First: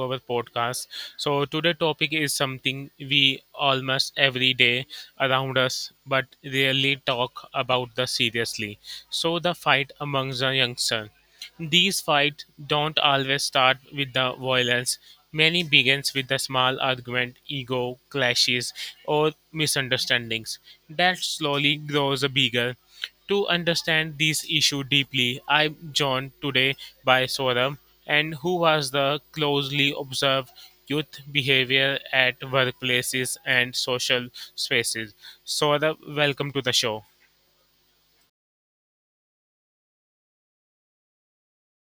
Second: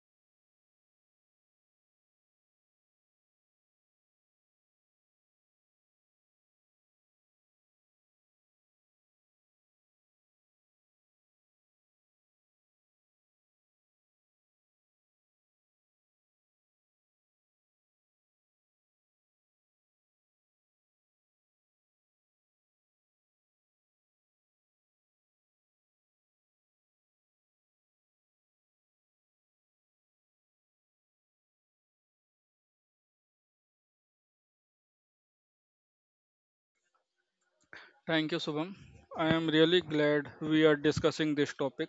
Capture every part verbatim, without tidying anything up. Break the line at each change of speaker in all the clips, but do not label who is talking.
our podcast. So today topic is something we almost every day around us but rarely talk about the seriously. So the fight amongst the youngsters. These fights don't always start with the violence. Many begins with the small argument, ego clashes or misunderstandings that slowly grows bigger. To understand these issues deeply, I'm joined today by Soram, and who was the closely observed youth behavior at workplaces and social spaces. Soram, welcome to the show.
Thank you, Subham. I am really glad we are discussing this topic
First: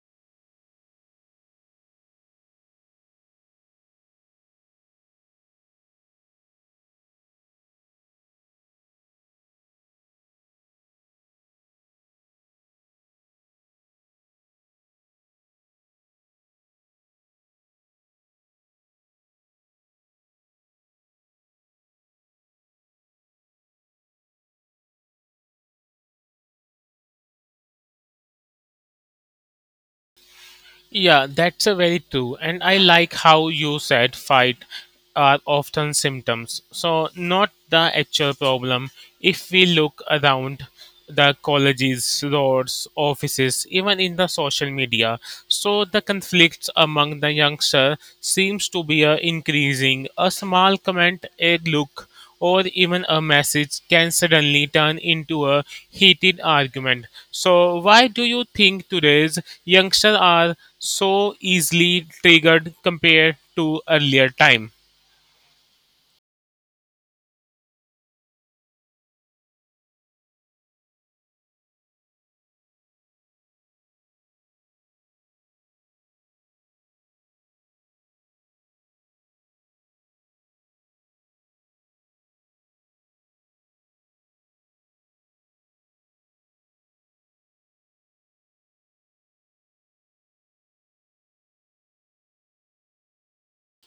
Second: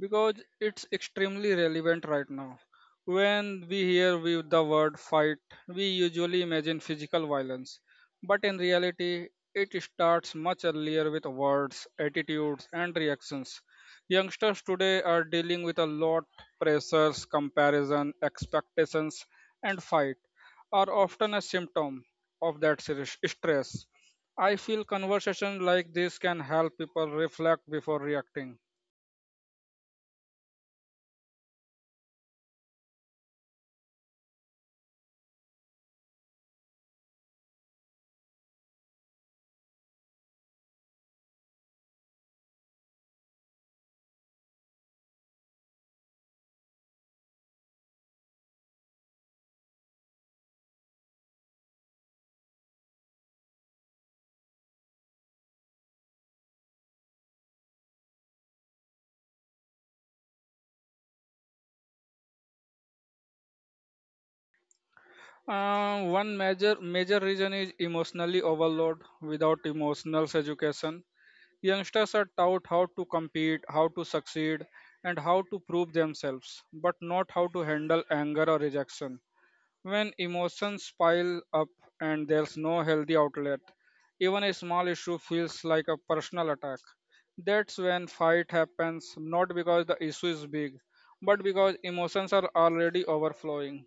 because it's extremely relevant right now. When we hear we, the word fight, we usually imagine physical violence, but in reality, it starts much earlier with words, attitudes, and reactions. Youngsters today are dealing with a lot pressures, comparison, expectations, and fight are often a symptom of that serious stress. I feel conversations like this can help people reflect before reacting.
Yeah, that's a very true. And I like how you said fight are often symptoms. So not the actual problem. If we look around the colleges, roads, offices, even in the social media, so the conflicts among the youngster seems to be uh, increasing. A small comment, a look or even a message can suddenly turn into a heated argument. So, why do you think today's youngsters are so easily triggered compared to earlier time?
Uh, one major major reason is emotionally overload. Without emotional education, youngsters are taught how to compete, how to succeed, and how to prove themselves, but not how to handle anger or rejection. When emotions pile up and there's no healthy outlet, even a small issue feels like a personal attack. That's when fight happens, not because the issue is big, but because emotions are already overflowing.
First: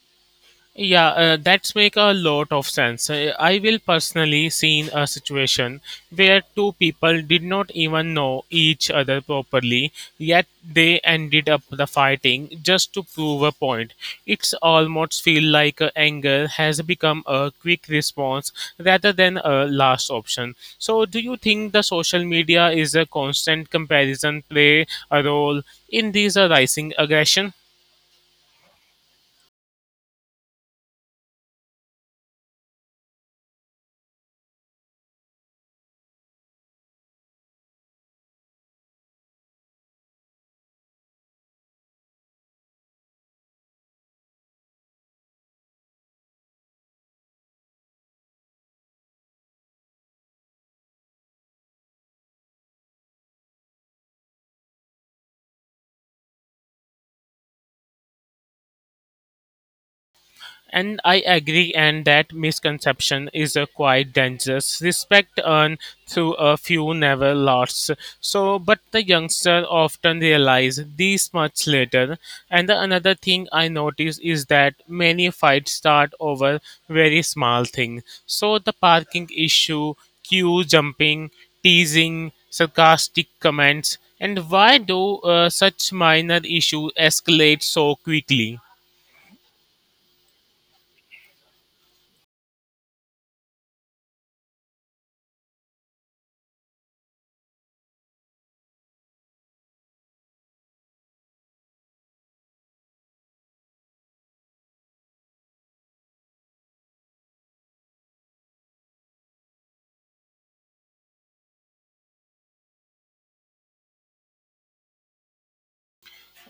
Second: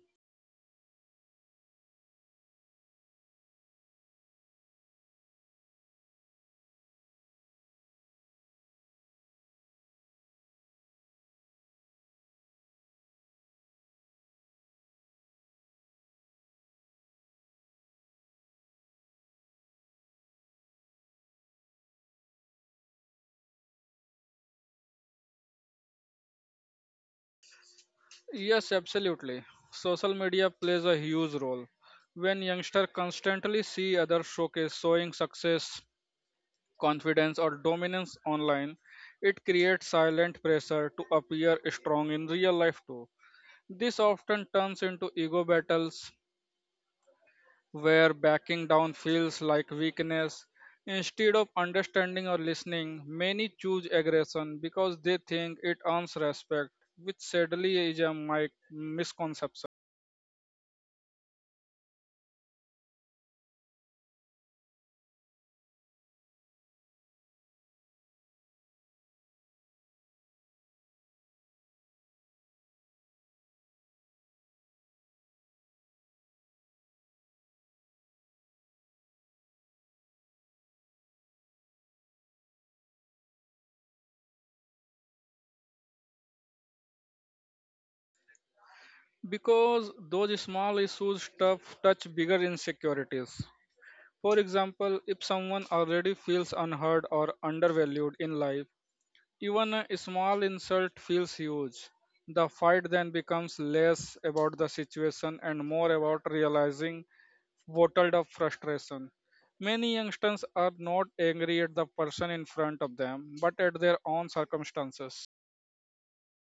Yeah, uh, that's make a lot of sense. Uh, I will personally seen a situation where two people did not even know each other properly, yet they ended up the fighting just to prove a point. It's almost feel like uh, anger has become a quick response rather than a last option. So, do you think the social media is a constant comparison play a role in these uh, rising aggression?
Yes, absolutely. Social media plays a huge role. When youngsters constantly see others showcase showing success, confidence, or dominance online, it creates silent pressure to appear strong in real life too. This often turns into ego battles where backing down feels like weakness. Instead of understanding or listening, many choose aggression because they think it earns respect, which sadly is a mi- misconception.
And I agree, and that misconception is uh, quite dangerous. Respect earned through a few never lost. So, but the youngster often realize this much later. And the another thing I notice is that many fights start over very small thing. So the parking issue, queue jumping, teasing, sarcastic comments, and why do uh, such minor issue escalate so quickly?
Because those small issues tough touch bigger insecurities. For example, if someone already feels unheard or undervalued in life, even a small insult feels huge. The fight then becomes less about the situation and more about realizing bottled up frustration. Many youngsters are not angry at the person in front of them, but at their own circumstances.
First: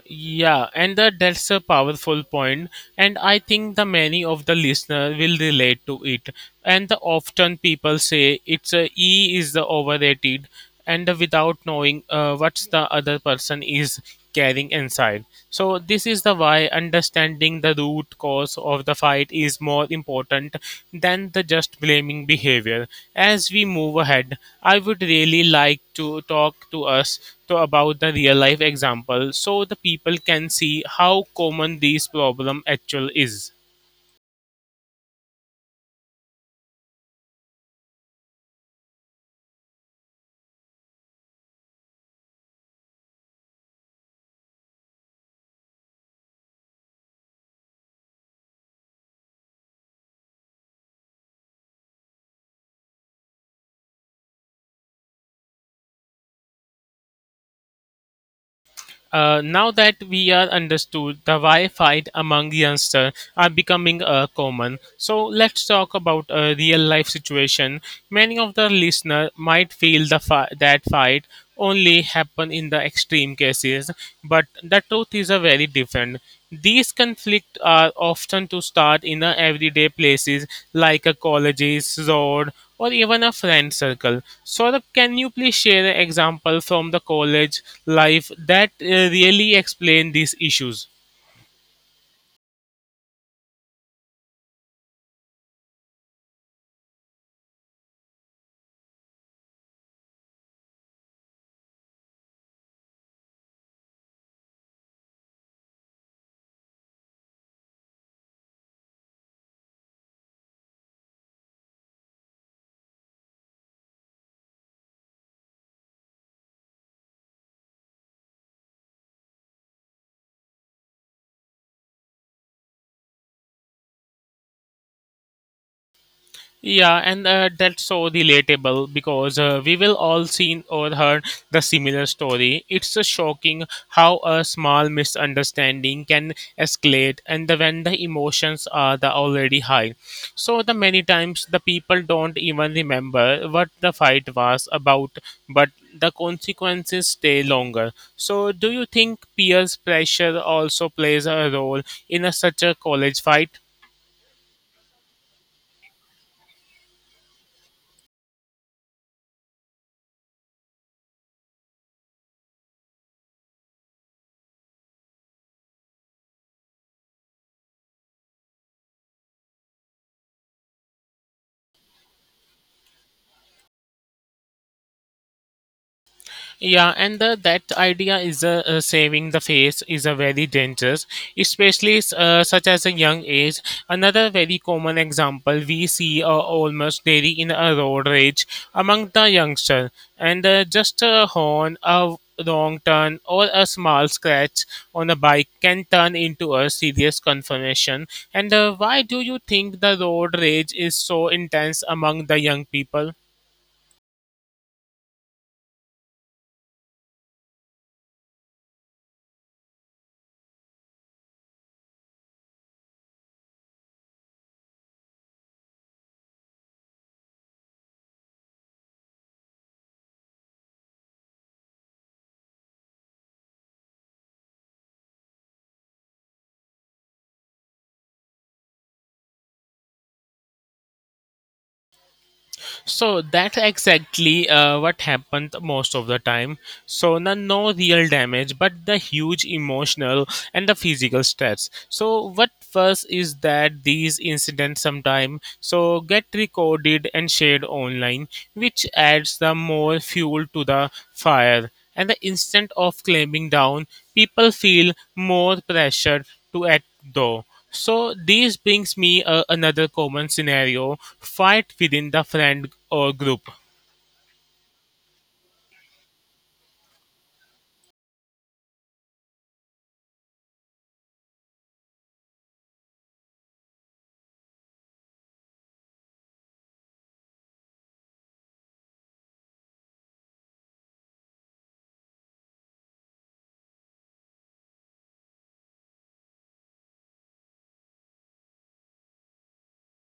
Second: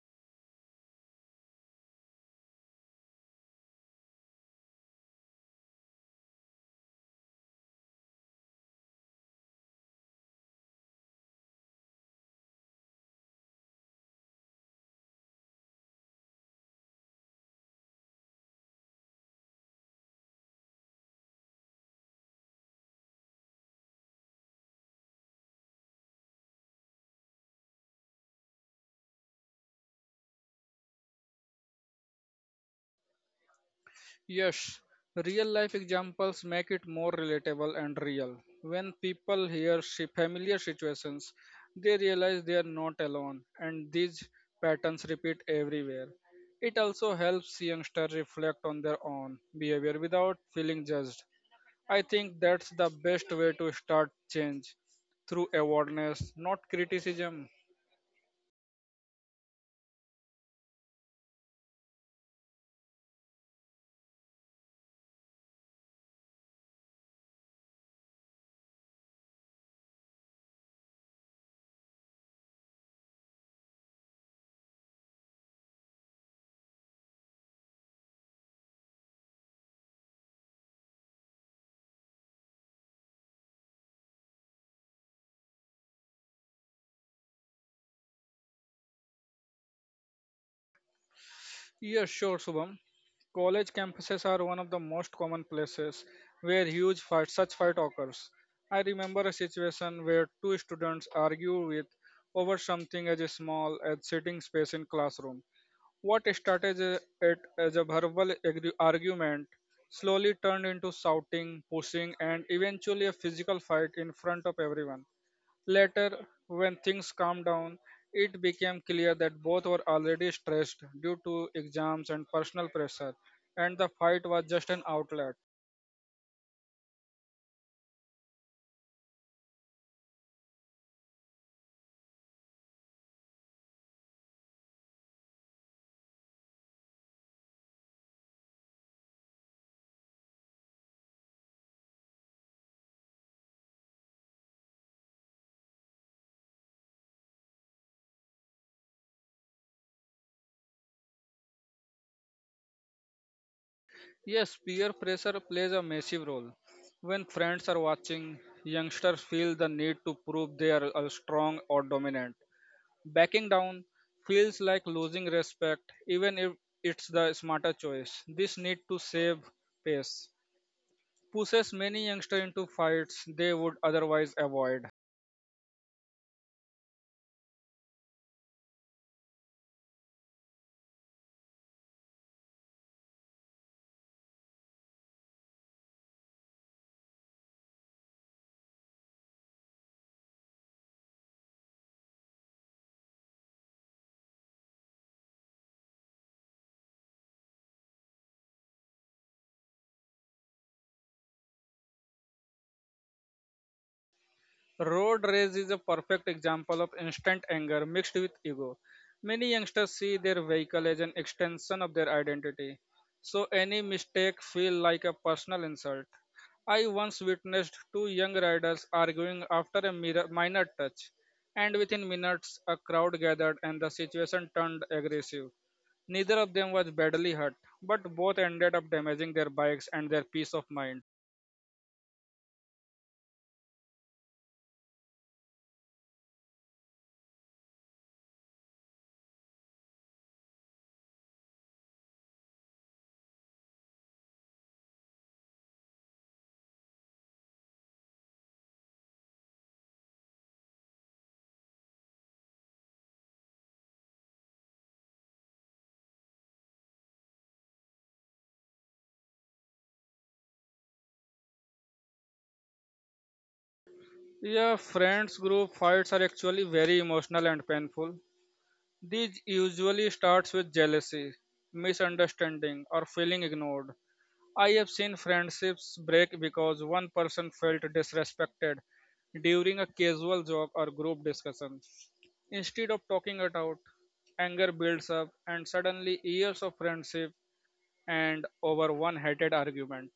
Yeah, and that that's a powerful point, and I think the many of the listener will relate to it. And the often people say it's a E is the overrated, and the without knowing uh, what's the other person is carrying inside. So this is the why understanding the root cause of the fight is more important than the just blaming behavior. As we move ahead, I would really like to talk to us to about the real life example so the people can see how common this problem actually is.
Yes, real life examples make it more relatable and real. When people hear si- familiar situations, they realize they are not alone, and these patterns repeat everywhere. It also helps youngsters reflect on their own behavior without feeling judged. I think that's the best way to start change through awareness, not criticism.
Uh, now that we are understood, the why fight among youngsters are becoming uh, common. So let's talk about a real life situation. Many of the listeners might feel the fi- that fight only happen in the extreme cases, but the truth is a very different. These conflicts are often to start in the everyday places like a colleges, road, or even a friend circle. Saurabh, can you please share an example from the college life that uh, really explain these issues?
Yes, sure, Shubham. College campuses are one of the most common places where huge fight, such fight occurs. I remember a situation where two students argue with over something as small as sitting space in classroom. What started as a- it as a verbal agre- argument slowly turned into shouting, pushing, and eventually a physical fight in front of everyone. Later, when things calmed down, it became clear that both were already stressed due to exams and personal pressure, and the fight was just an outlet.
Yeah, and uh, that's so relatable because uh, we will all seen or heard the similar story. It's uh, shocking how a small misunderstanding can escalate, and the, when the emotions are the already high. So the many times the people don't even remember what the fight was about, but the consequences stay longer. So do you think peers pressure also plays a role in a, such a college fight?
Yes, peer pressure plays a massive role. When friends are watching, youngsters feel the need to prove they are uh, strong or dominant. Backing down feels like losing respect, even if it's the smarter choice. This need to save pace pushes many youngsters into fights they would otherwise avoid.
Yeah, and the, that idea is uh, uh, saving the face is a very dangerous, especially uh, such as a young age. Another very common example we see uh, almost daily in a road rage among the youngster, and uh, just a horn, a wrong turn, or a small scratch on a bike can turn into a serious confrontation. And uh, why do you think the road rage is so intense among the young people?
Road rage is a perfect example of instant anger mixed with ego. Many youngsters see their vehicle as an extension of their identity, so any mistake feels like a personal insult. I once witnessed two young riders arguing after a mir- minor touch, and within minutes a crowd gathered and the situation turned aggressive. Neither of them was badly hurt, but both ended up damaging their bikes and their peace of mind.
So that's exactly uh, what happened most of the time. So no, no real damage, but the huge emotional and the physical stress. So what first is that these incidents sometime so get recorded and shared online, which adds the more fuel to the fire and the instant of climbing down, people feel more pressure to act though. So this brings me uh, another common scenario: fight within the friend or group.
Yeah, friends group fights are actually very emotional and painful. These usually starts with jealousy, misunderstanding, or feeling ignored. I have seen friendships break because one person felt disrespected during a casual joke or group discussion. Instead of talking it out, anger builds up and suddenly years of friendship and over one heated argument.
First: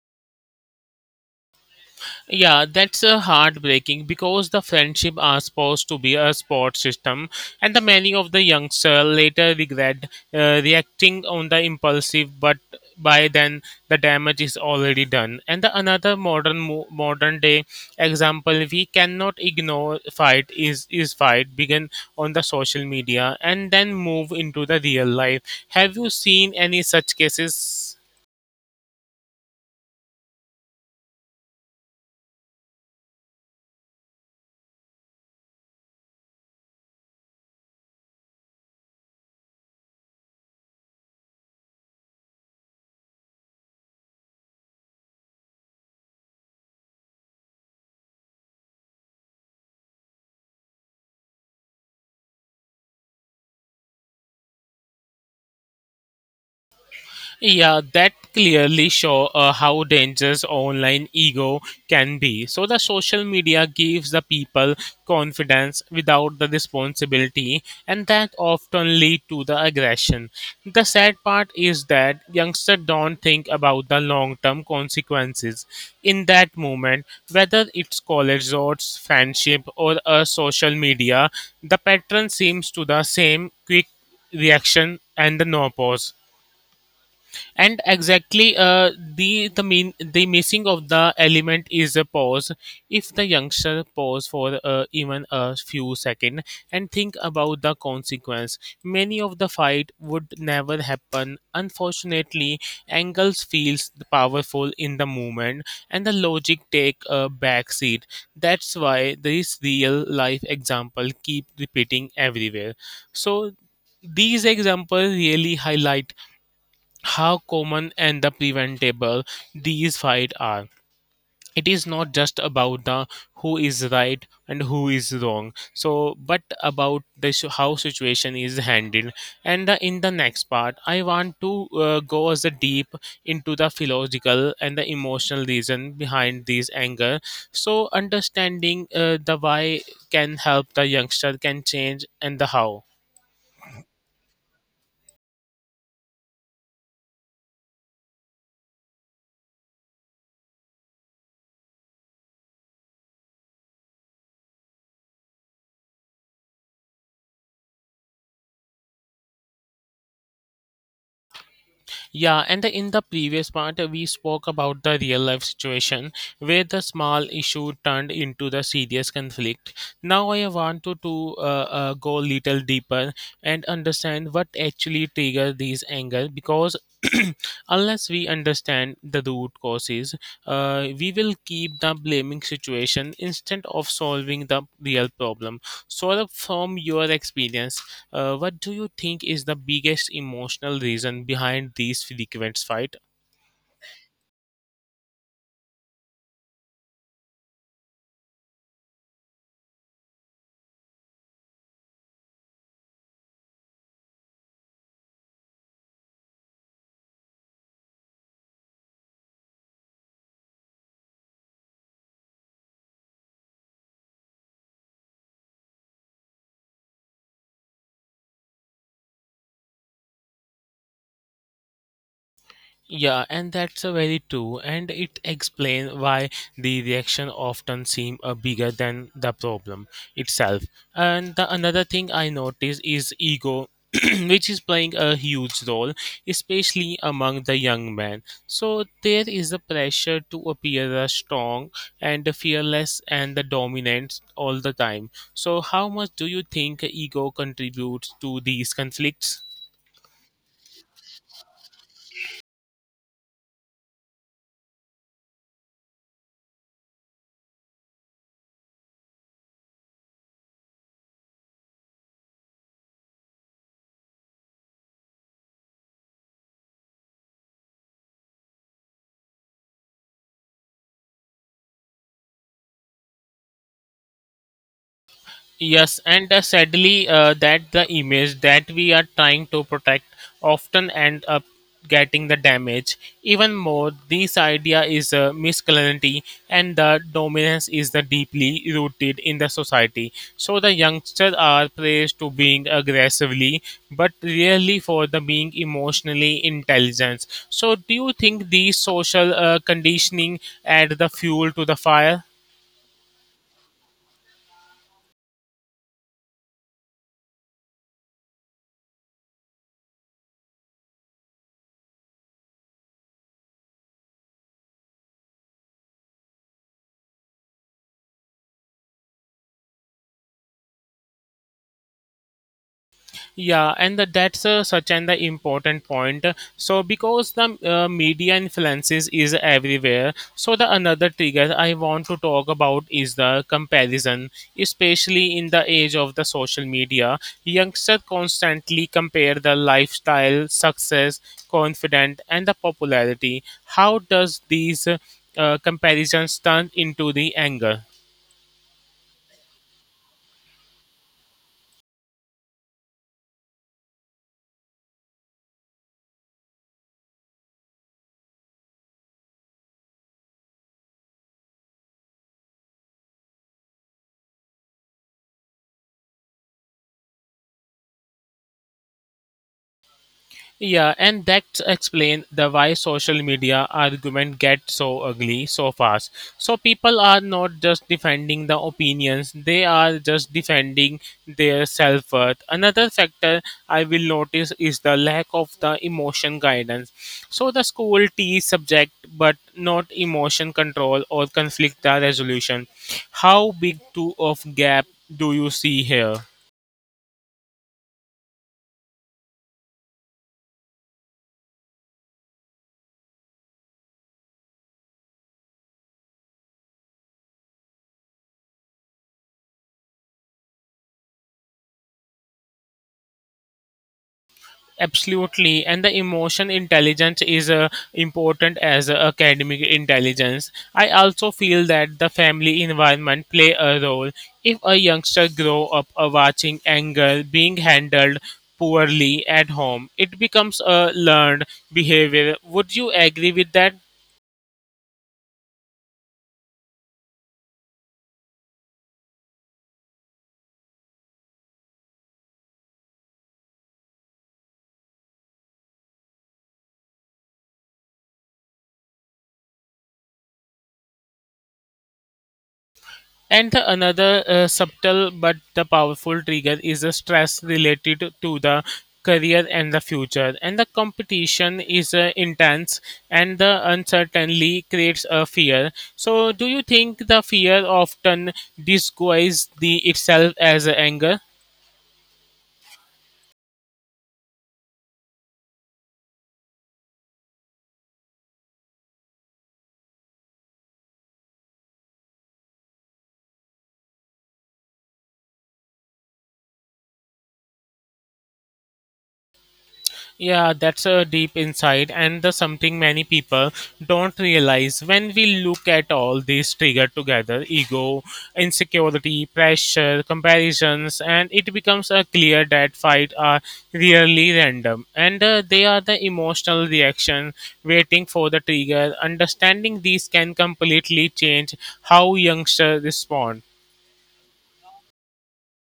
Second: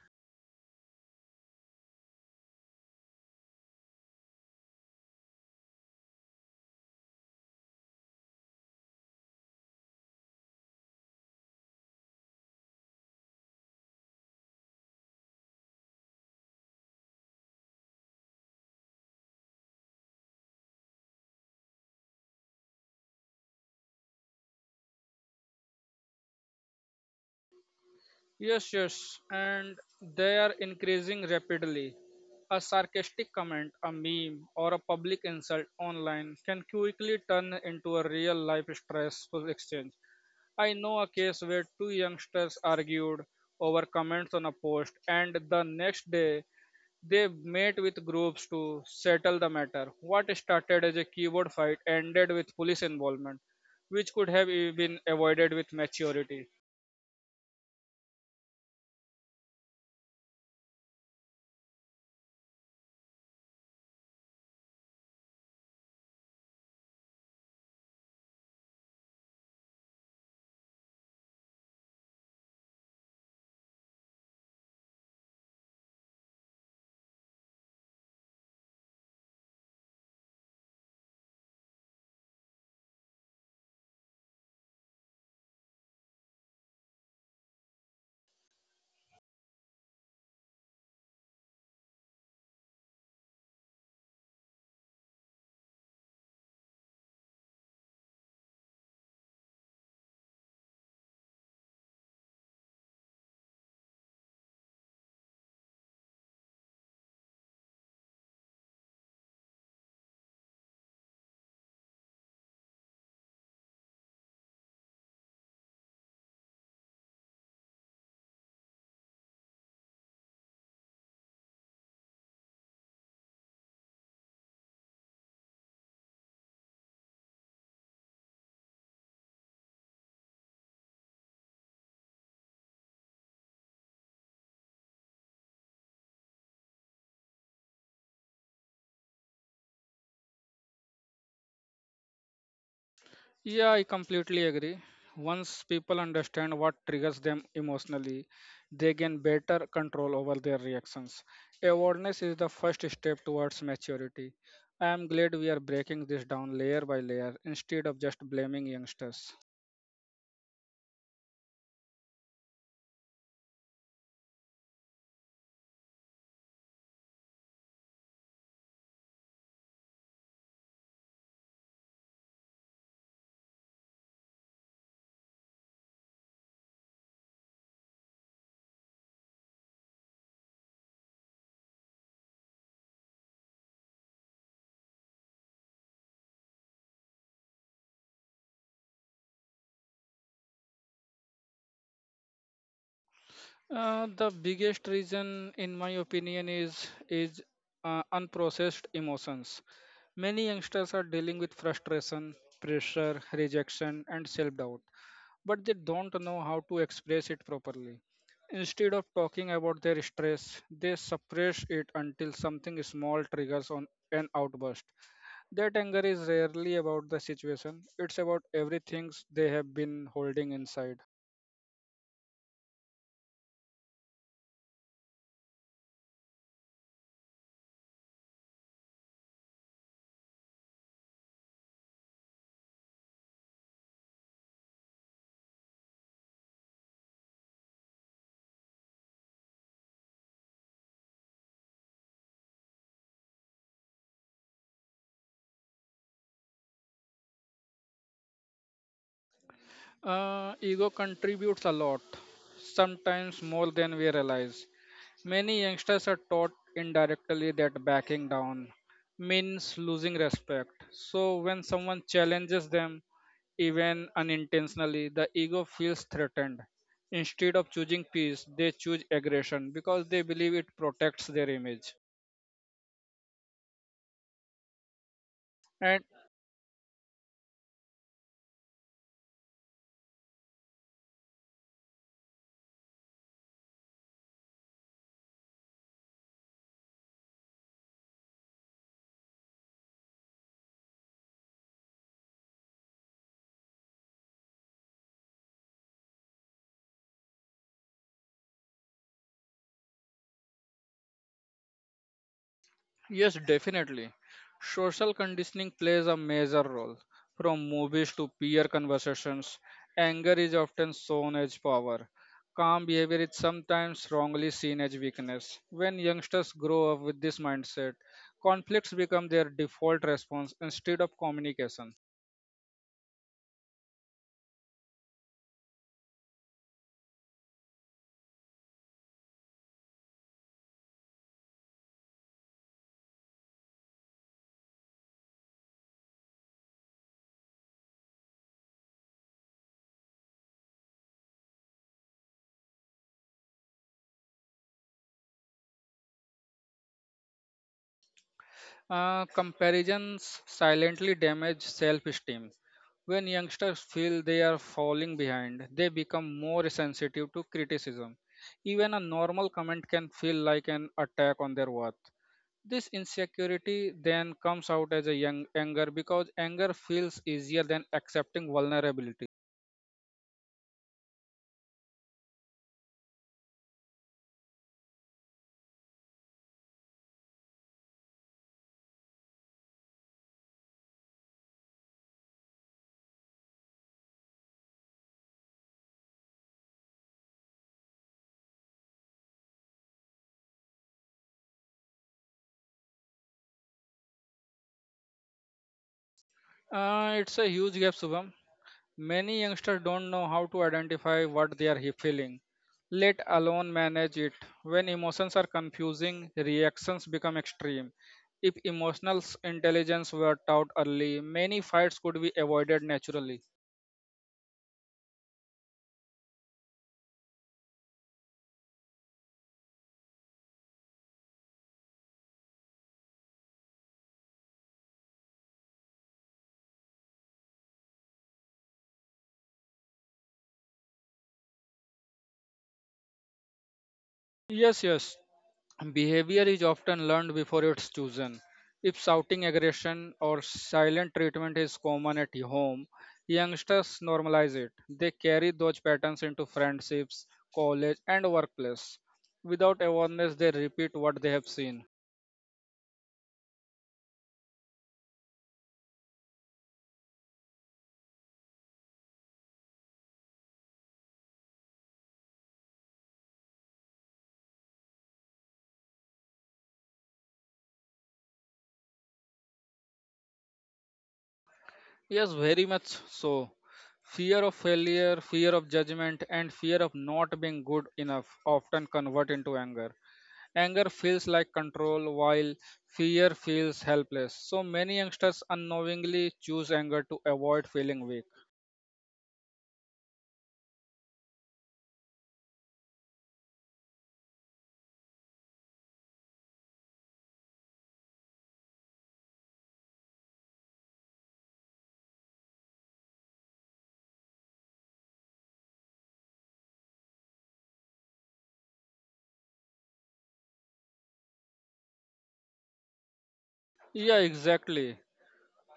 Yeah, that's uh, heartbreaking because the friendship are supposed to be a support system, and the many of the youngster later regret uh, reacting on the impulsive, but by then the damage is already done. And the another modern mo- modern day example we cannot ignore fight is is fight begin on the social media and then move into the real life. Have you seen any such cases?
Yes, yes, and they are increasing rapidly. A sarcastic comment, a meme, or a public insult online can quickly turn into a real life stressful exchange. I know a case where two youngsters argued over comments on a post, and the next day they met with groups to settle the matter. What started as a keyboard fight ended with police involvement, which could have been avoided with maturity.
Yeah, that clearly show uh, how dangerous online ego can be. So the social media gives the people confidence without the responsibility, and that often lead to the aggression. The sad part is that youngsters don't think about the long-term consequences in that moment, whether it's college resorts, friendship, or a social media. The pattern seems to the same quick reaction and the no pause and exactly uh, the the mean the missing of the element is a pause. If the youngster pause for uh, even a few seconds and think about the consequence, many of the fight would never happen. Unfortunately, angles feels powerful in the moment and the logic take a back seat. That's why this real life example keep repeating everywhere. So these examples really highlight how common and the preventable these fights are. It is not just about the who is right and who is wrong. So, but about the su- how situation is handled. And uh, in the next part, I want to uh, go as a deep into the philosophical and the emotional reason behind these anger. So, understanding uh, the why can help the youngster can change and the how.
Yeah, I completely agree. Once people understand what triggers them emotionally, they gain better control over their reactions. Awareness is the first step towards maturity. I am glad we are breaking this down layer by layer instead of just blaming youngsters.
Yeah, and in the previous part, we spoke about the real life situation where the small issue turned into the serious conflict. Now, I want to, to uh, uh, go little deeper and understand what actually triggers these anger because unless we understand the root causes, uh, we will keep the blaming situation instead of solving the real problem. So, from your experience, uh, what do you think is the biggest emotional reason behind these frequent fight?
Uh, the biggest reason, in my opinion, is is uh, unprocessed emotions. Many youngsters are dealing with frustration, pressure, rejection, and self doubt but they don't know how to express it properly. Instead of talking about their stress, they suppress it until something small triggers on an outburst. That anger is rarely about the situation, it's about everything they have been holding inside.
Yeah, and that's a very true, and it explains why the reaction often seem uh, bigger than the problem itself. And the another thing I notice is ego, which is playing a huge role, especially among the young men. So there is a pressure to appear as strong and fearless and the dominant all the time. So how much do you think ego contributes to these conflicts?
Uh, ego contributes a lot, sometimes more than we realize. Many youngsters are taught indirectly that backing down means losing respect. So when someone challenges them, even unintentionally, the ego feels threatened. Instead of choosing peace, they choose aggression because they believe it protects their image.
Yes,
And
and uh, sadly, uh, that the image that we are trying to protect often end up getting the damage. Even more, this idea is uh, masculinity, and the dominance is the deeply rooted in the society. So the youngsters are praised to being aggressively, but rarely for the being emotionally intelligent. So, do you think these social uh, conditioning add the fuel to the fire?
yes, definitely. Social conditioning plays a major role. From movies to peer conversations, anger is often shown as power. Calm behavior is sometimes wrongly seen as weakness. When youngsters grow up with this mindset, conflicts become their default response instead of communication.
Yeah, and the, that's uh, such an the important point. So because the uh, media influences is everywhere, so the another trigger I want to talk about is the comparison, especially in the age of the social media. Youngsters constantly compare the lifestyle, success, confidence, and the popularity. How does these uh, uh, comparisons turn into the anger?
Uh, comparisons silently damage self esteem. When youngsters feel they are falling behind, they become more sensitive to criticism. Even a normal comment can feel like an attack on their worth. This insecurity then comes out as a young anger because anger feels easier than accepting vulnerability.
Yeah, and that explains the why social media argument get so ugly so fast. So people are not just defending the opinions; they are just defending their self worth. Another factor I will notice is the lack of the emotion guidance. So the school teaches subject, but not emotion control or conflict resolution. How big two of gap do you see here?
Uh, it's a huge gap, Subham. Many youngsters don't know how to identify what they are he- feeling, let alone manage it. When emotions are confusing, reactions become extreme. If emotional s- intelligence were taught early, many fights could be avoided naturally.
Absolutely. And the emotion intelligence is uh, important as uh, academic intelligence. I also feel that the family environment play a role. If a youngster grow up uh, watching anger being handled poorly at home, it becomes a learned behavior. Would you agree with that?
Yes, yes. Behavior is often learned before it's chosen. If shouting aggression or silent treatment is common at home, youngsters normalize it. They carry those patterns into friendships, college, and workplace. Without awareness, they repeat what they have seen.
And the another uh, subtle but the powerful trigger is the stress related to the career and the future. And the competition is uh, intense and the uncertainty creates a fear. So do you think the fear often disguises the itself as anger?
Yes, very much so. Fear of failure, fear of judgment, and fear of not being good enough often convert into anger. Anger feels like control, while fear feels helpless. So many youngsters unknowingly choose anger to avoid feeling weak.
Yeah, that's a deep insight, and the something many people don't realize when we look at all these trigger together ego, insecurity, pressure, comparisons, and it becomes uh, clear that fight are really random and uh, they are the emotional reaction waiting for the trigger. Understanding these can completely change how youngsters respond.
Yeah, exactly.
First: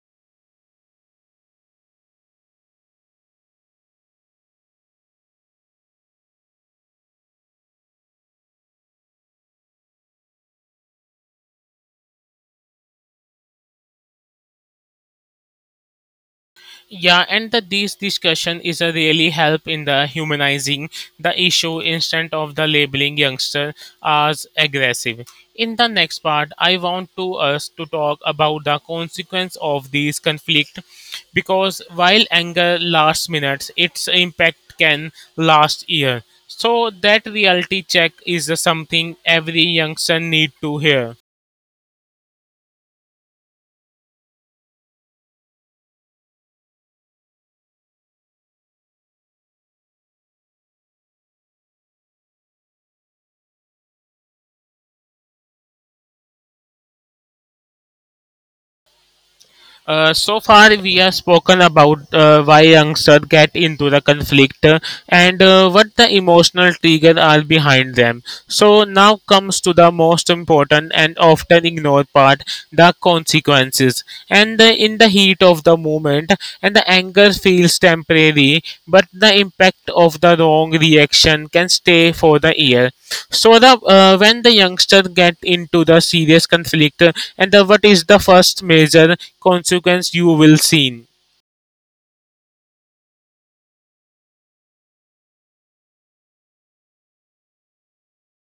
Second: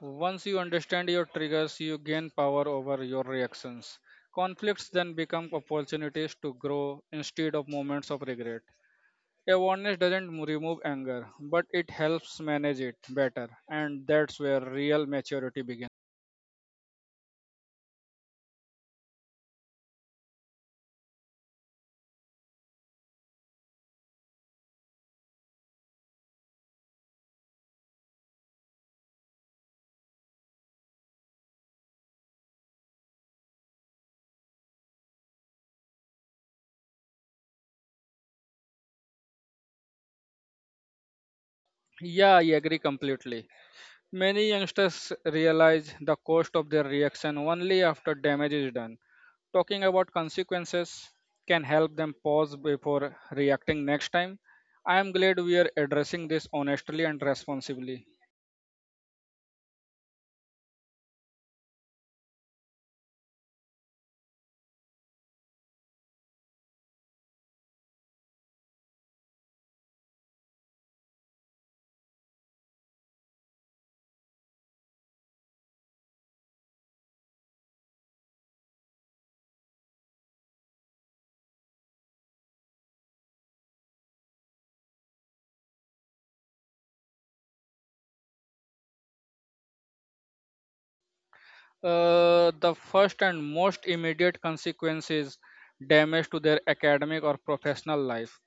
Once you understand your triggers, you gain power over your reactions. Conflicts then become opportunities to grow instead of moments of regret. Awareness doesn't m- remove anger, but it helps manage it better, and that's where real maturity begins.
Yeah, and the, this discussion is a really help in the humanizing the issue instead of the labeling youngster as aggressive. In the next part, I want to us to talk about the consequence of these conflict because while anger lasts minutes, its impact can last year. So that reality check is something every youngster need to hear.
Yeah, I agree completely. Many youngsters realize the cost of their reaction only after damage is done. Talking about consequences can help them pause before reacting next time. I am glad we are addressing this honestly and responsibly.
Uh, so far, we have spoken about uh, why youngsters get into the conflict uh, and uh, what the emotional triggers are behind them. So now comes to the most important and often ignored part: the consequences. And uh, In the heat of the moment, and the anger feels temporary, but the impact of the wrong reaction can stay for the year. So the uh, when the youngster get into the serious conflict, uh, and the, what is the first major consequence you will see?
Uh, the first and most immediate consequence is damage to their academic or professional life.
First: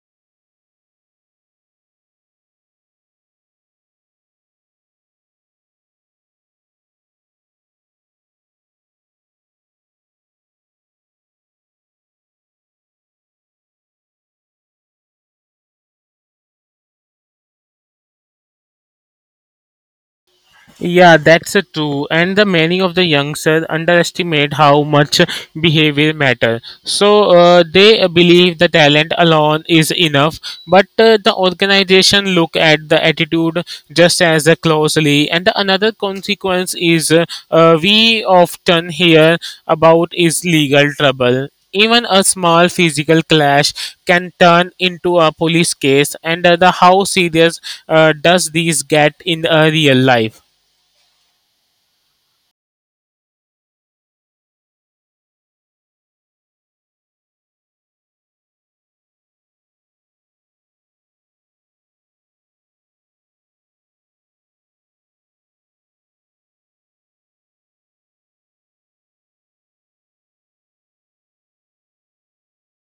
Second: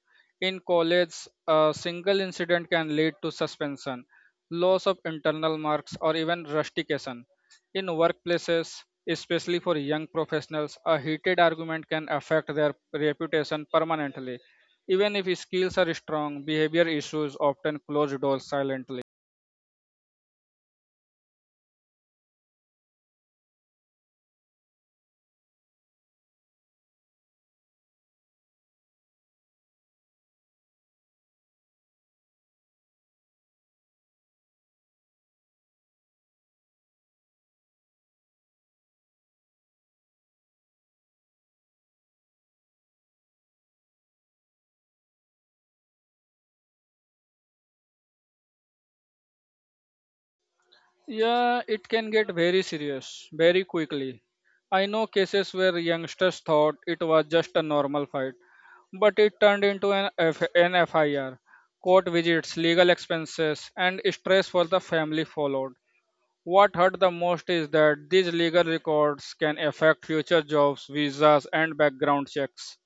In college, a single incident can lead to suspension, loss of internal marks, or even rustication. In workplaces, especially for young professionals, a heated argument can affect their reputation permanently. Even if skills are strong, behavior issues often close doors silently.
Yeah, that's uh, true. And the many of the youngsters underestimate how much behavior matter. So uh, they uh, believe the talent alone is enough, but uh, the organization look at the attitude just as uh, closely. And the another consequence is uh, uh, we often hear about is legal trouble. Even a small physical clash can turn into a police case, and uh, the how serious uh, does these get in uh, real life?
Yeah, it can get very serious very quickly. I know cases where youngsters thought it was just a normal fight, but it turned into an, F- an F I R. Court visits, legal expenses, and stress for the family followed. What hurt the most is that these legal records can affect future jobs, visas, and background checks.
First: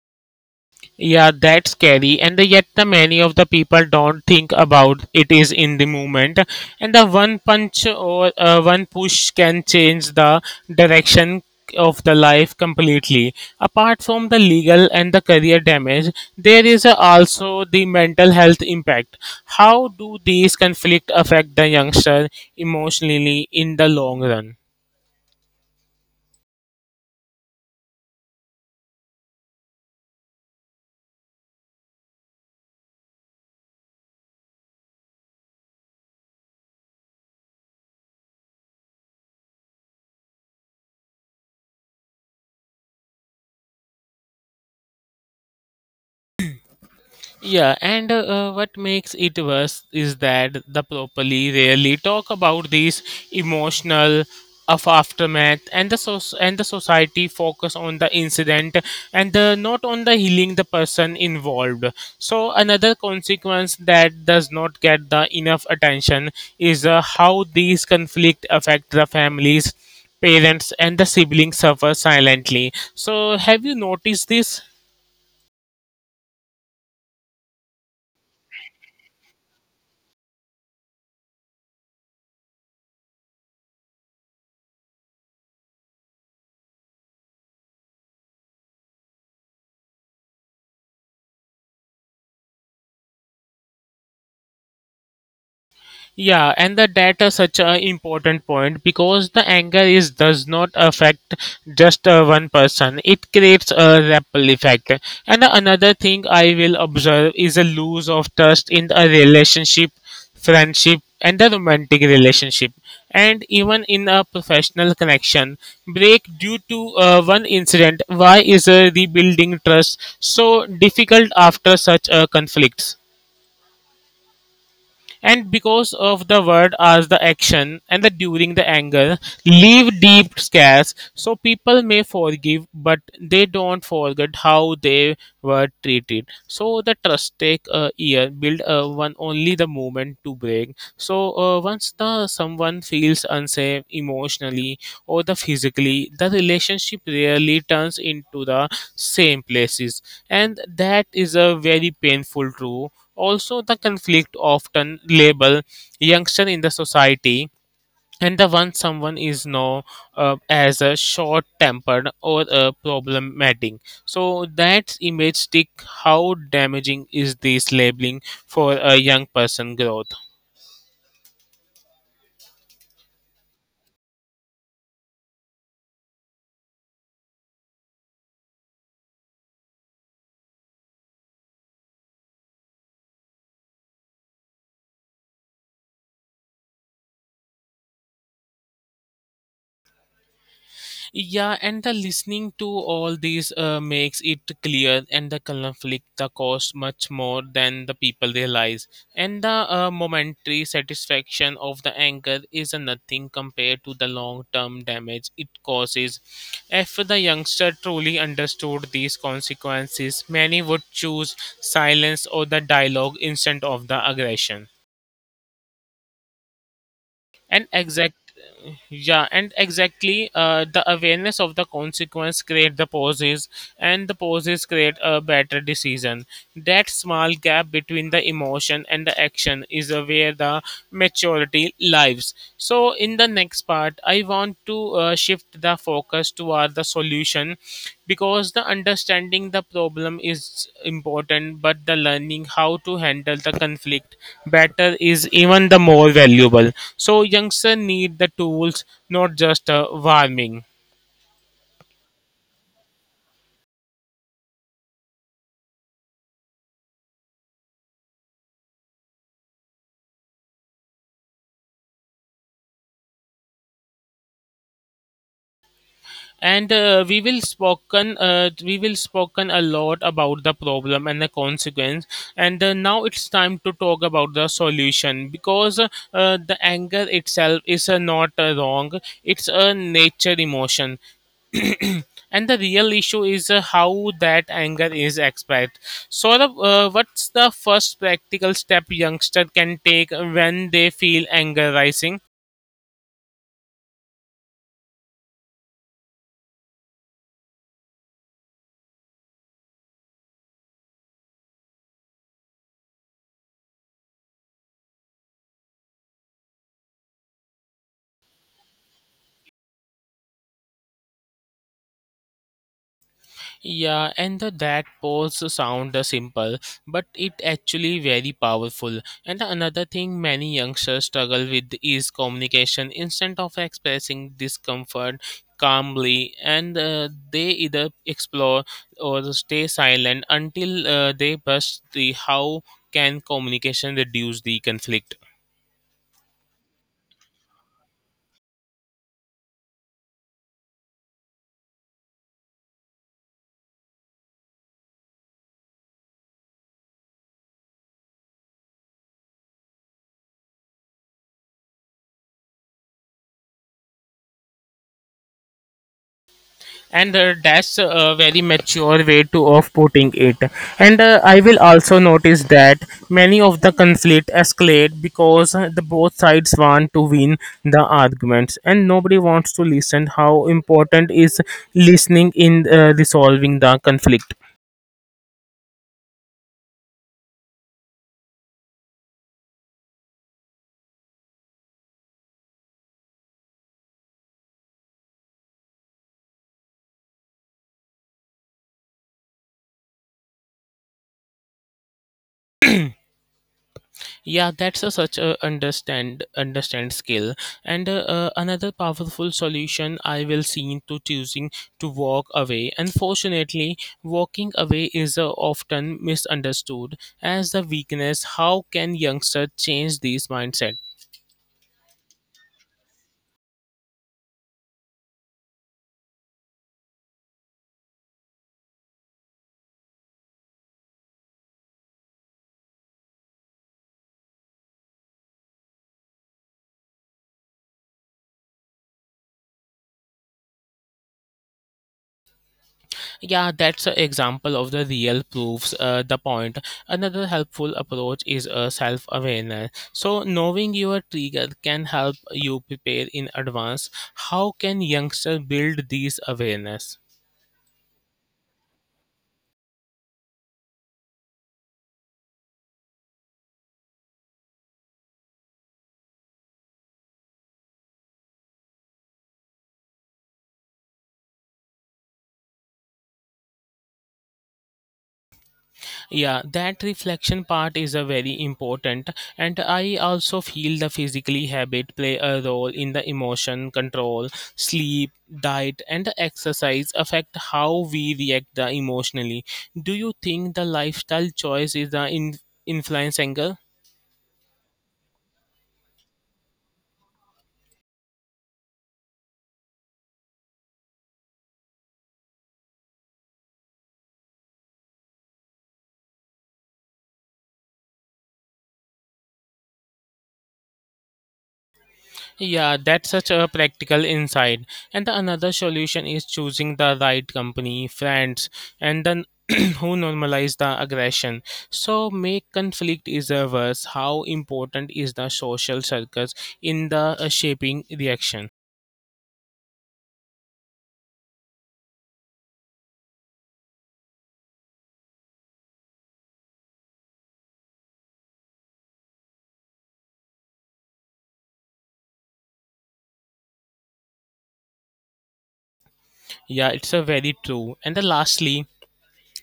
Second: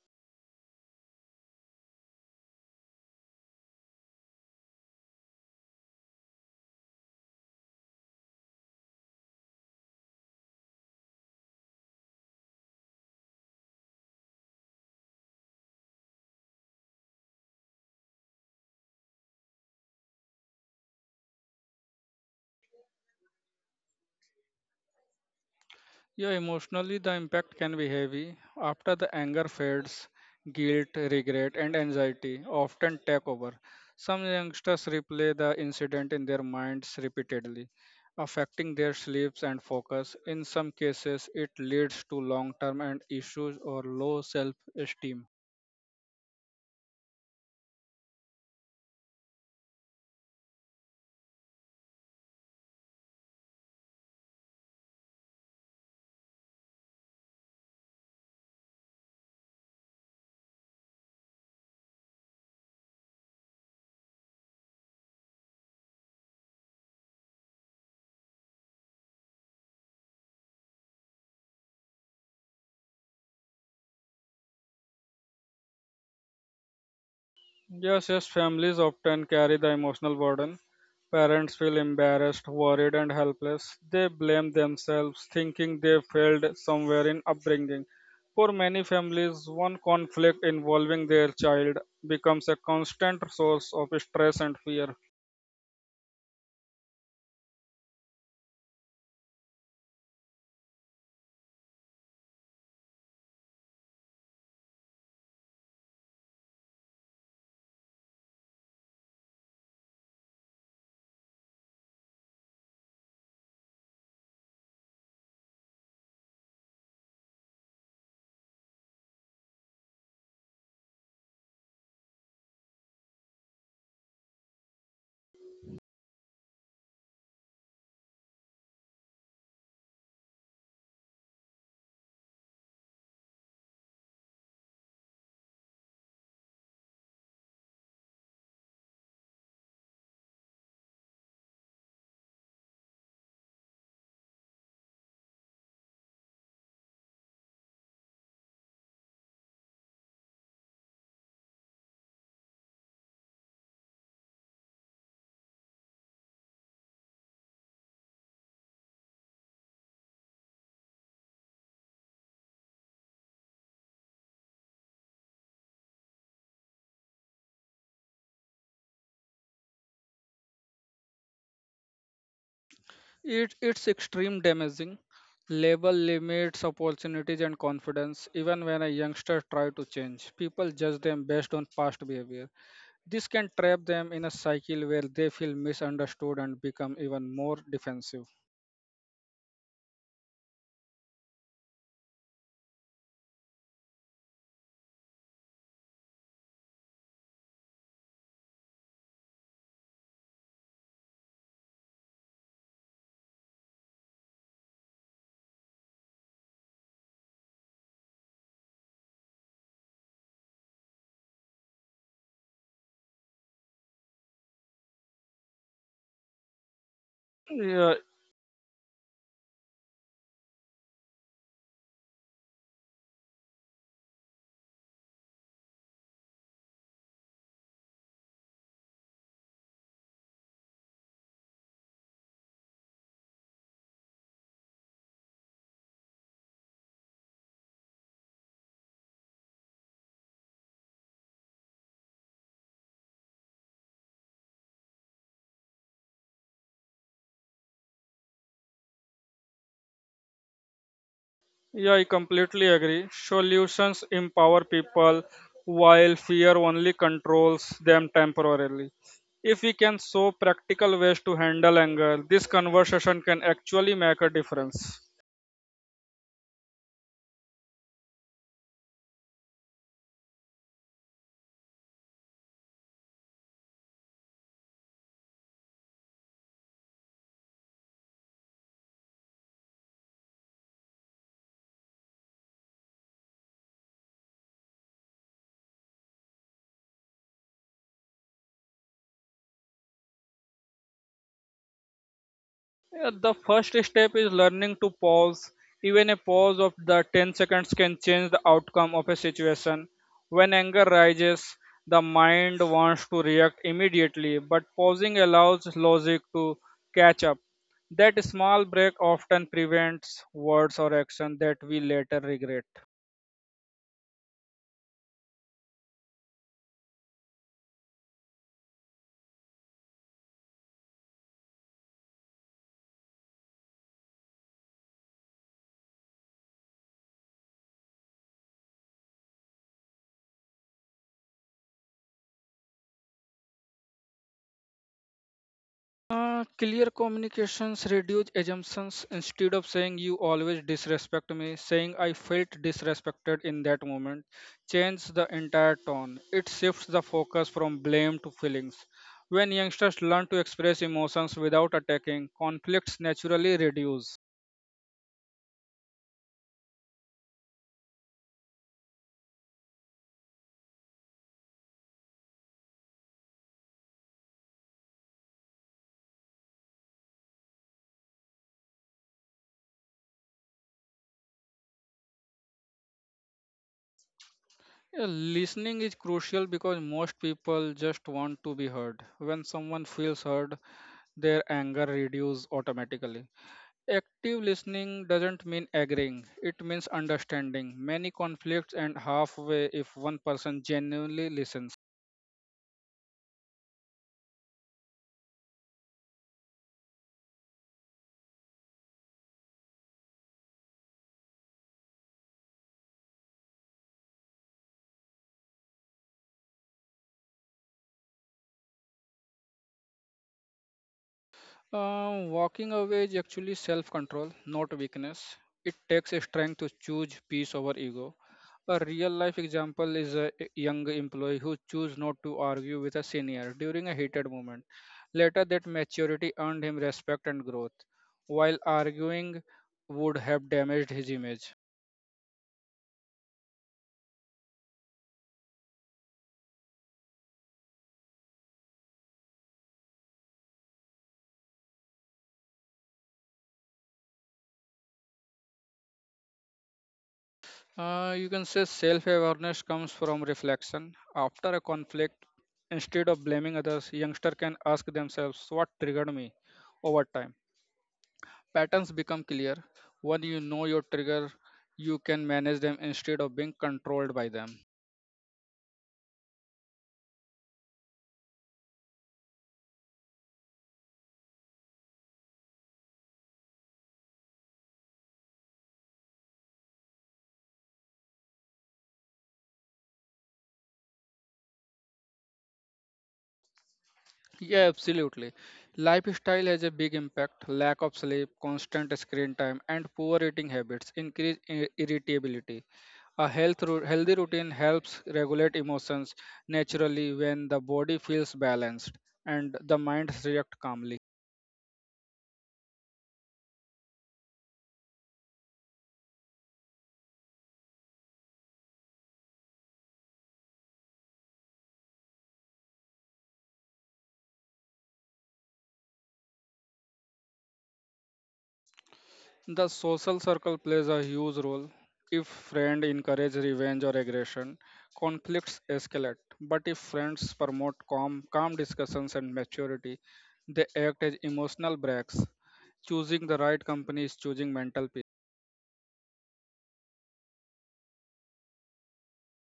Yeah, that's scary, and yet the many of the people don't think about it is in the moment, and the one punch or uh, one push can change the direction of the life completely. Apart from the legal and the career damage, there is uh, also the mental health impact. How do these conflict affect the youngster emotionally in the long run?
Yeah, emotionally, the impact can be heavy. After the anger fades, guilt, regret, and anxiety often take over. Some youngsters replay the incident in their minds repeatedly, affecting their sleeps and focus. In some cases, it leads to long term and issues or low self esteem.
Yeah, and uh, uh, what makes it worse is that the properly rarely talk about these emotional of aftermath and the so- and the society focus on the incident and the, not on the healing the person involved. So another consequence that does not get the enough attention is uh, how these conflict affect the families, parents and the siblings suffer silently. So have you noticed this?
Yes, yes, families often carry the emotional burden. Parents feel embarrassed, worried, and helpless. They blame themselves, thinking they failed somewhere in upbringing. For many families, one conflict involving their child becomes a constant source of stress and fear.
Yeah, and the data is such an important point because the anger is does not affect just uh, one person. It creates a ripple effect. And another thing I will observe is a lose of trust in a relationship, friendship, and the romantic relationship, and even in a professional connection. Break due to uh, one incident. Why is uh, rebuilding trust so difficult after such a conflicts? And because of the word as the action and the during the anger leave deep scars, so people may forgive, but they don't forget how they were treated. So the trust take a year build uh, one only the moment to break. So uh, once the someone feels unsafe emotionally or the physically, the relationship rarely turns into the same places, and that is a very painful truth. Also, the conflict often label youngster in the society and the one someone is known uh, as a short-tempered or a problematic. So that image stick. How damaging is this labeling for a young person growth?
It, it's extreme damaging. Label limits opportunities and confidence even when a youngster try to change. People judge them based on past behavior. This can trap them in a cycle where they feel misunderstood and become even more defensive.
Yeah, and the listening to all these uh, makes it clear and the conflict the cost much more than the people realize. And the uh, momentary satisfaction of the anger is nothing compared to the long term damage it causes. If the youngster truly understood these consequences, many would choose silence or the dialogue instead of the aggression and
Yeah,
exact. Yeah and exactly uh, the awareness of the consequence create the pauses and the pauses create a better decision. That small gap between the emotion and the action is uh, where the maturity lives. So, in the next part, I want to uh, shift the focus toward the solution because the understanding the problem is important, but the learning how to handle the conflict better is even the more valuable. So, youngsters need the tools, not just uh, warming.
yeah, I completely agree. Solutions empower people while fear only controls them temporarily. If we can show practical ways to handle anger, this conversation can actually make a difference.
And uh, we will spoken uh, we will spoken a lot about the problem and the consequence and uh, now it's time to talk about the solution because uh, uh, the anger itself is uh, not uh, wrong. It's a nature emotion and the real issue is uh, how that anger is expressed. So the, uh, what's the first practical step youngster can take when they feel anger rising?
Yeah, the first step is learning to pause. Even a pause of the ten seconds can change the outcome of a situation. When anger rises, the mind wants to react immediately, but pausing allows logic to catch up. That small break often prevents words or action that we later regret.
Yeah, and the that pose sound uh, simple, but it actually very powerful. And another thing many youngsters struggle with is communication. Instead of expressing discomfort calmly, and uh, they either explore or stay silent until uh, they bust the how can communication reduce the conflict.
Uh, clear communications reduce assumptions. Instead of saying you always disrespect me, saying I felt disrespected in that moment change the entire tone. It shifts the focus from blame to feelings. When youngsters learn to express emotions without attacking, conflicts naturally reduce.
And uh, that's a very mature way to of putting it and uh, I will also notice that many of the conflict escalate because the both sides want to win the arguments and nobody wants to listen. How important is listening in uh, resolving the conflict?
Yeah, listening is crucial because most people just want to be heard. When someone feels heard, their anger reduces automatically. Active listening doesn't mean agreeing, it means understanding. Many conflicts end halfway if one person genuinely listens.
Yeah, that's a such a understand understand skill. And uh, uh, another powerful solution I will see to choosing to walk away. Unfortunately, walking away is uh, often misunderstood as the weakness. How can youngsters change this mindset?
Um, walking away is actually self control, not weakness. It takes a strength to choose peace over ego. A real life example is a young employee who chose not to argue with a senior during a heated moment. Later, that maturity earned him respect and growth, while arguing would have damaged his image.
Yeah, that's an example of the real proofs uh, the point. Another helpful approach is a self awareness. So, knowing your trigger can help you prepare in advance. How can youngsters build these awareness?
Uh, you can say self awareness comes from reflection. After a conflict, instead of blaming others, youngster can ask themselves what triggered me over time. Patterns become clear. When you know your trigger, you can manage them instead of being controlled by them.
Yeah that reflection part is a very important and I also feel the physically habit play a role in the emotion control, sleep, diet and exercise affect how we react the emotionally. Do you think the lifestyle choice is the in- influence angle?
Yeah, absolutely. Lifestyle has a big impact. Lack of sleep, constant screen time, and poor eating habits increase i- irritability. A health ru- healthy routine helps regulate emotions naturally when the body feels balanced and the mind reacts calmly.
Yeah, that's such a practical insight. And the another solution is choosing the right company, friends, and then who normalize the aggression. So make conflict is reverse. How important is the social circles in the uh, shaping reaction?
The social circle plays a huge role. If friends encourage revenge or aggression, conflicts escalate. But if friends promote calm, calm discussions and maturity, they act as emotional breaks. Choosing the right company is choosing mental peace.
Yeah, it's a very true. And the lastly,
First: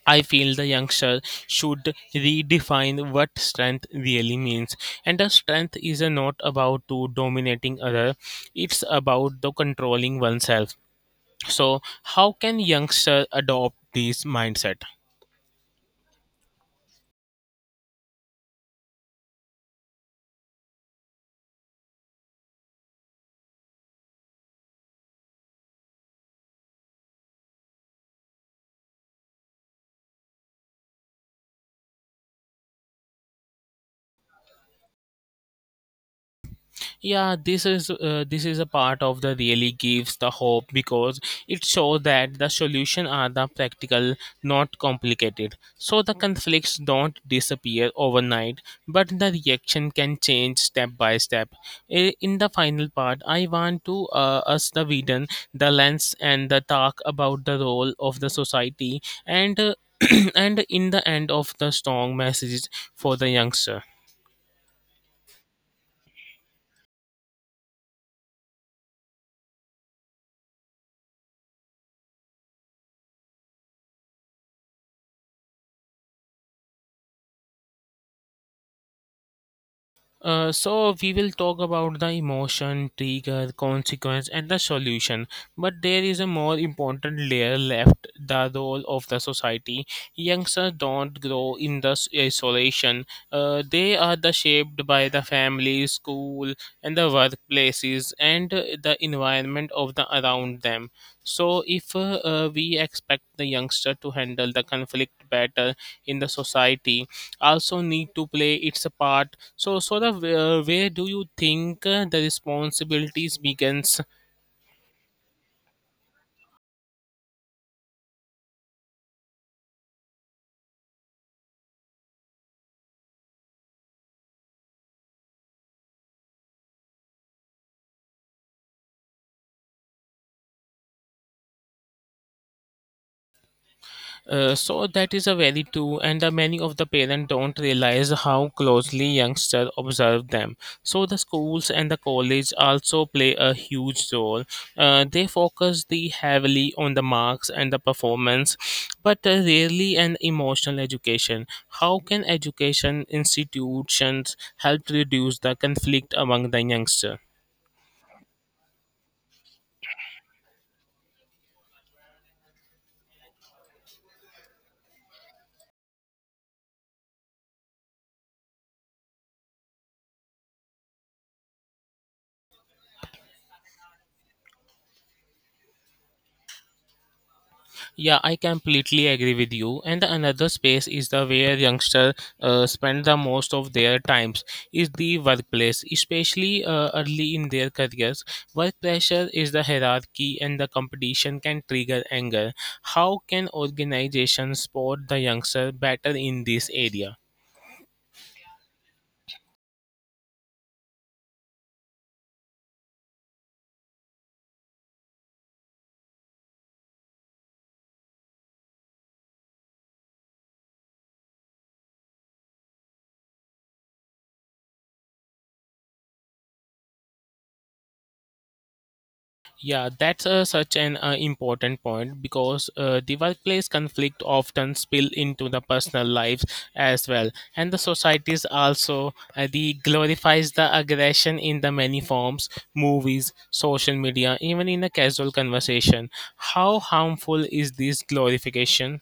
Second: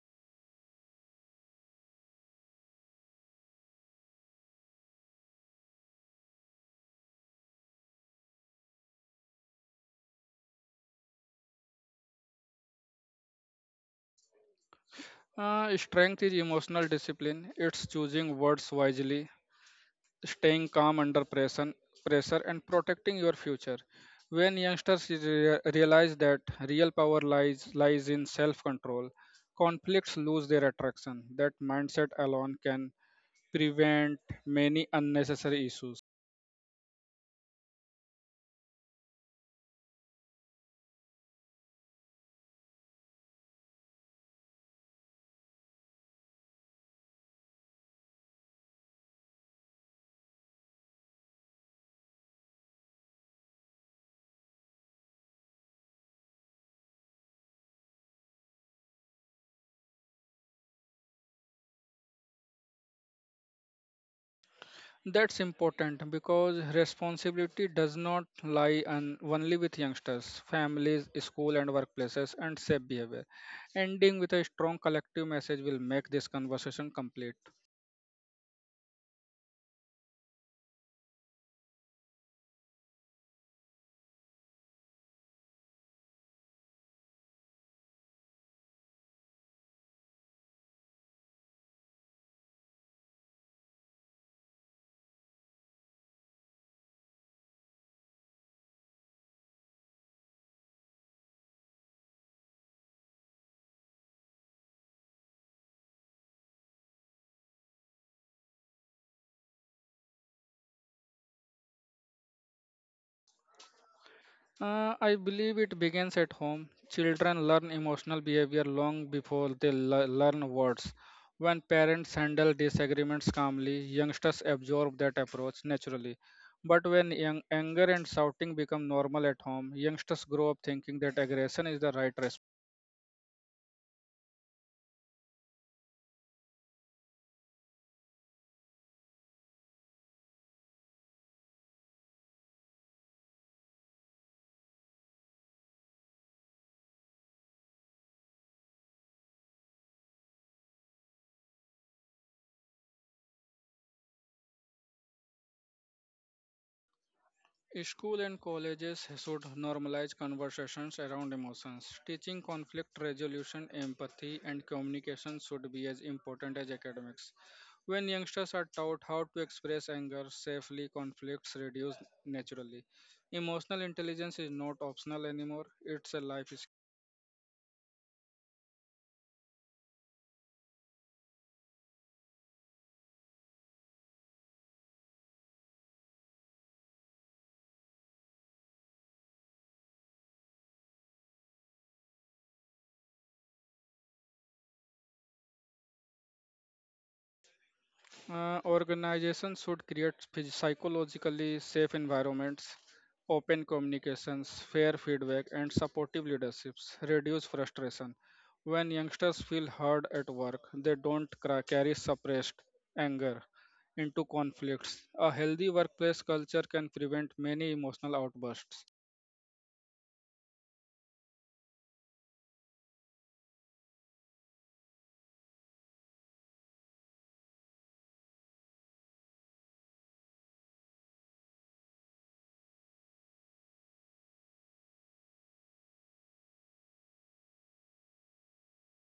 I feel the youngster should redefine what strength really means. And the strength is uh, not about to dominating other. It's about the controlling oneself. So, how can youngsters adopt this mindset?
Uh, strength is emotional discipline. It's choosing words wisely staying calm under pressure, pressure and protecting your future. When youngsters rea- realize that real power lies lies in self-control, conflicts lose their attraction. That mindset alone can prevent many unnecessary issues.
Yeah this is uh, this is a part of the really gives the hope because it shows that the solution are the practical, not complicated. So the conflicts don't disappear overnight but the reaction can change step by step. I- in the final part I want to uh, us the vidan the lens and the talk about the role of the society and uh, and in the end of the strong messages for the youngster.
That's important because responsibility does not lie on only with youngsters, families, school and workplaces and safe behavior. Ending with a strong collective message will make this conversation complete.
Uh, so we will talk about the emotion, trigger, consequence, and the solution. But there is a more important layer left: the role of the society. Youngsters don't grow in the s- isolation. Uh, they are the shaped by the family, school, and the workplaces, and uh, the environment of the around them. So, if uh, uh, we expect the youngster to handle the conflict better in the society, also need to play its part. So, sort of, uh, where do you think uh, the responsibilities begins?
Uh, I believe it begins at home. Children learn emotional behavior long before they le- learn words. When parents handle disagreements calmly, youngsters absorb that approach naturally. But when young, anger and shouting become normal at home, youngsters grow up thinking that aggression is the right.
Uh, so that is a very true, and the many of the parents don't realize how closely youngsters observe them. So the schools and the college also play a huge role. Uh, they focus the heavily on the marks and the performance, but uh, rarely an emotional education. How can education institutions help reduce the conflict among the youngsters?
School and colleges should normalize conversations around emotions. Teaching conflict resolution, empathy, and communication should be as important as academics. When youngsters are taught how to express anger safely, conflicts reduce naturally. Emotional intelligence is not optional anymore, it's a life.
Yeah, I completely agree with you. And another space is the where youngsters uh, spend the most of their times is the workplace, especially uh, early in their careers. Work pressure is the hierarchy, and the competition can trigger anger. How can organizations support the youngster better in this area?
Uh, organizations should create phys- psychologically safe environments, open communications, fair feedback, and supportive leaderships. Reduce frustration. When youngsters feel heard at work, they don't cra- carry suppressed anger into conflicts. A healthy workplace culture can prevent many emotional outbursts.
Yeah, that's uh, such an uh, important point because uh, the workplace conflict often spill into the personal lives as well, and the societies also uh, the glorifies the aggression in the many forms, movies, social media, even in a casual conversation. How harmful is this glorification?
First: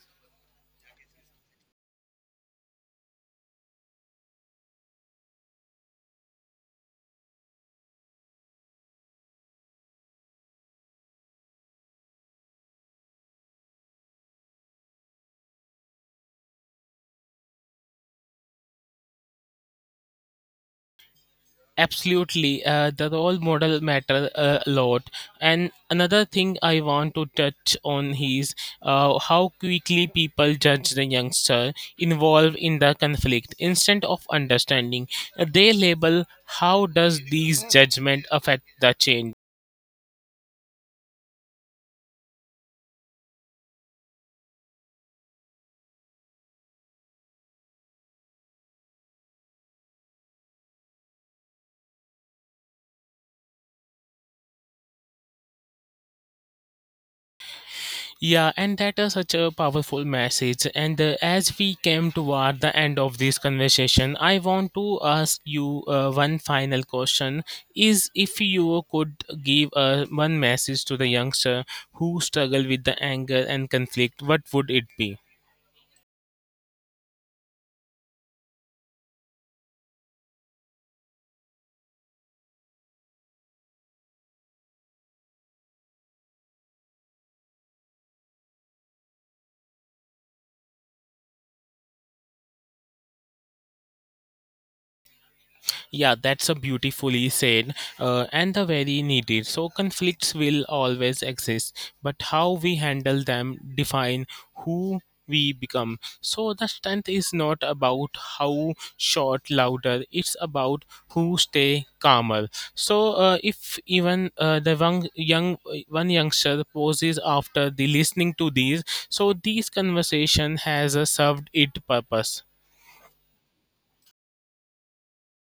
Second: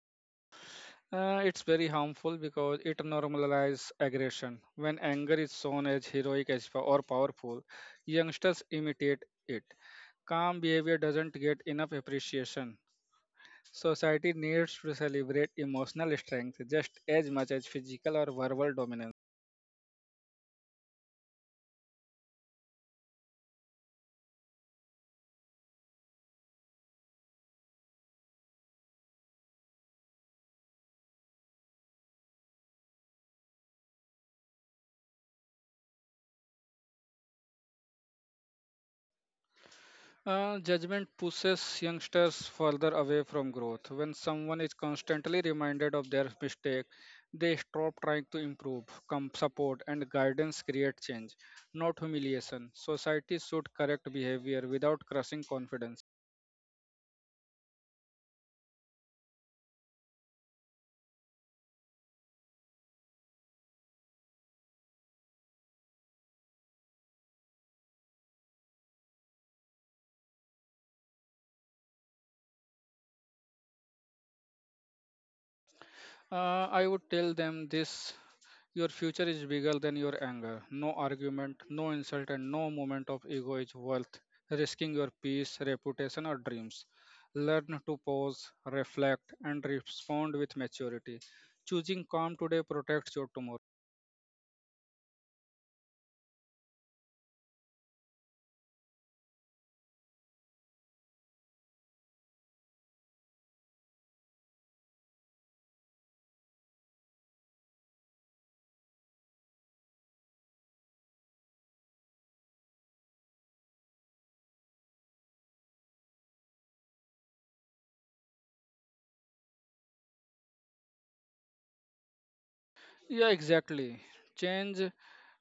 Uh, it's very harmful because it normalizes aggression. When anger is shown as heroic as po- or powerful, youngsters imitate it. Calm behavior doesn't get enough appreciation. Society needs to celebrate emotional strength just as much as physical or verbal dominance.
Absolutely, uh, the role model matter uh, a lot. And another thing I want to touch on is uh, how quickly people judge the youngster involved in the conflict. Instead of understanding, they label how does these judgment affect the change.
Uh, judgment pushes youngsters further away from growth. When someone is constantly reminded of their mistake, they stop trying to improve. Com- support and guidance create change, not humiliation. Society should correct behavior without crushing confidence.
Yeah, and that is such a powerful message. And uh, as we came toward the end of this conversation, I want to ask you uh, one final question: is if you could give uh, one message to the youngster who struggle with the anger and conflict, what would it be?
Uh, I would tell them this: your future is bigger than your anger. No argument, no insult, and no moment of ego is worth risking your peace, reputation, or dreams. Learn to pause, reflect, and respond with maturity. Choosing calm today protects your tomorrow.
Yeah, that's a beautifully said uh, and a very needed. So conflicts will always exist, but how we handle them define who we become. So the strength is not about how short louder, it's about who stay calmer. So uh, if even uh, the one young one youngster poses after the listening to these, so these conversation has uh, served its purpose.
Yeah, exactly. Change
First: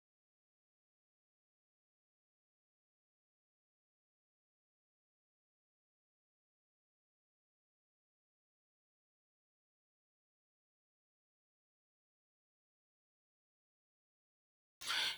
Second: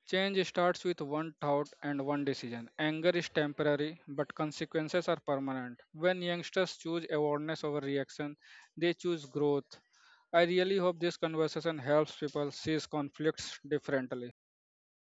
change starts with one thought and one decision. Anger is temporary, but consequences are permanent. When youngsters choose awareness over reaction, they choose growth. I really hope this conversation helps people see conflicts differently.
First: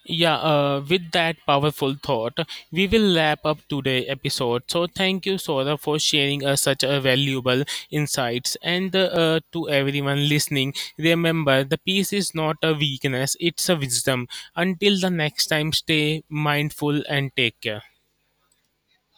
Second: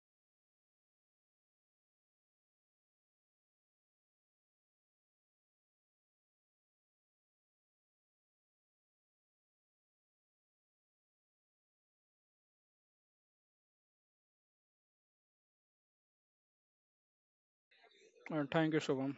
Yeah, uh, with that powerful thought, we will wrap up today's episode. So thank you, Sora, for sharing us such a valuable insights. And uh, uh, to everyone listening, remember the peace is not a weakness; it's a wisdom. Until the next time, stay mindful and take care.
Uh, thank you, Shubham.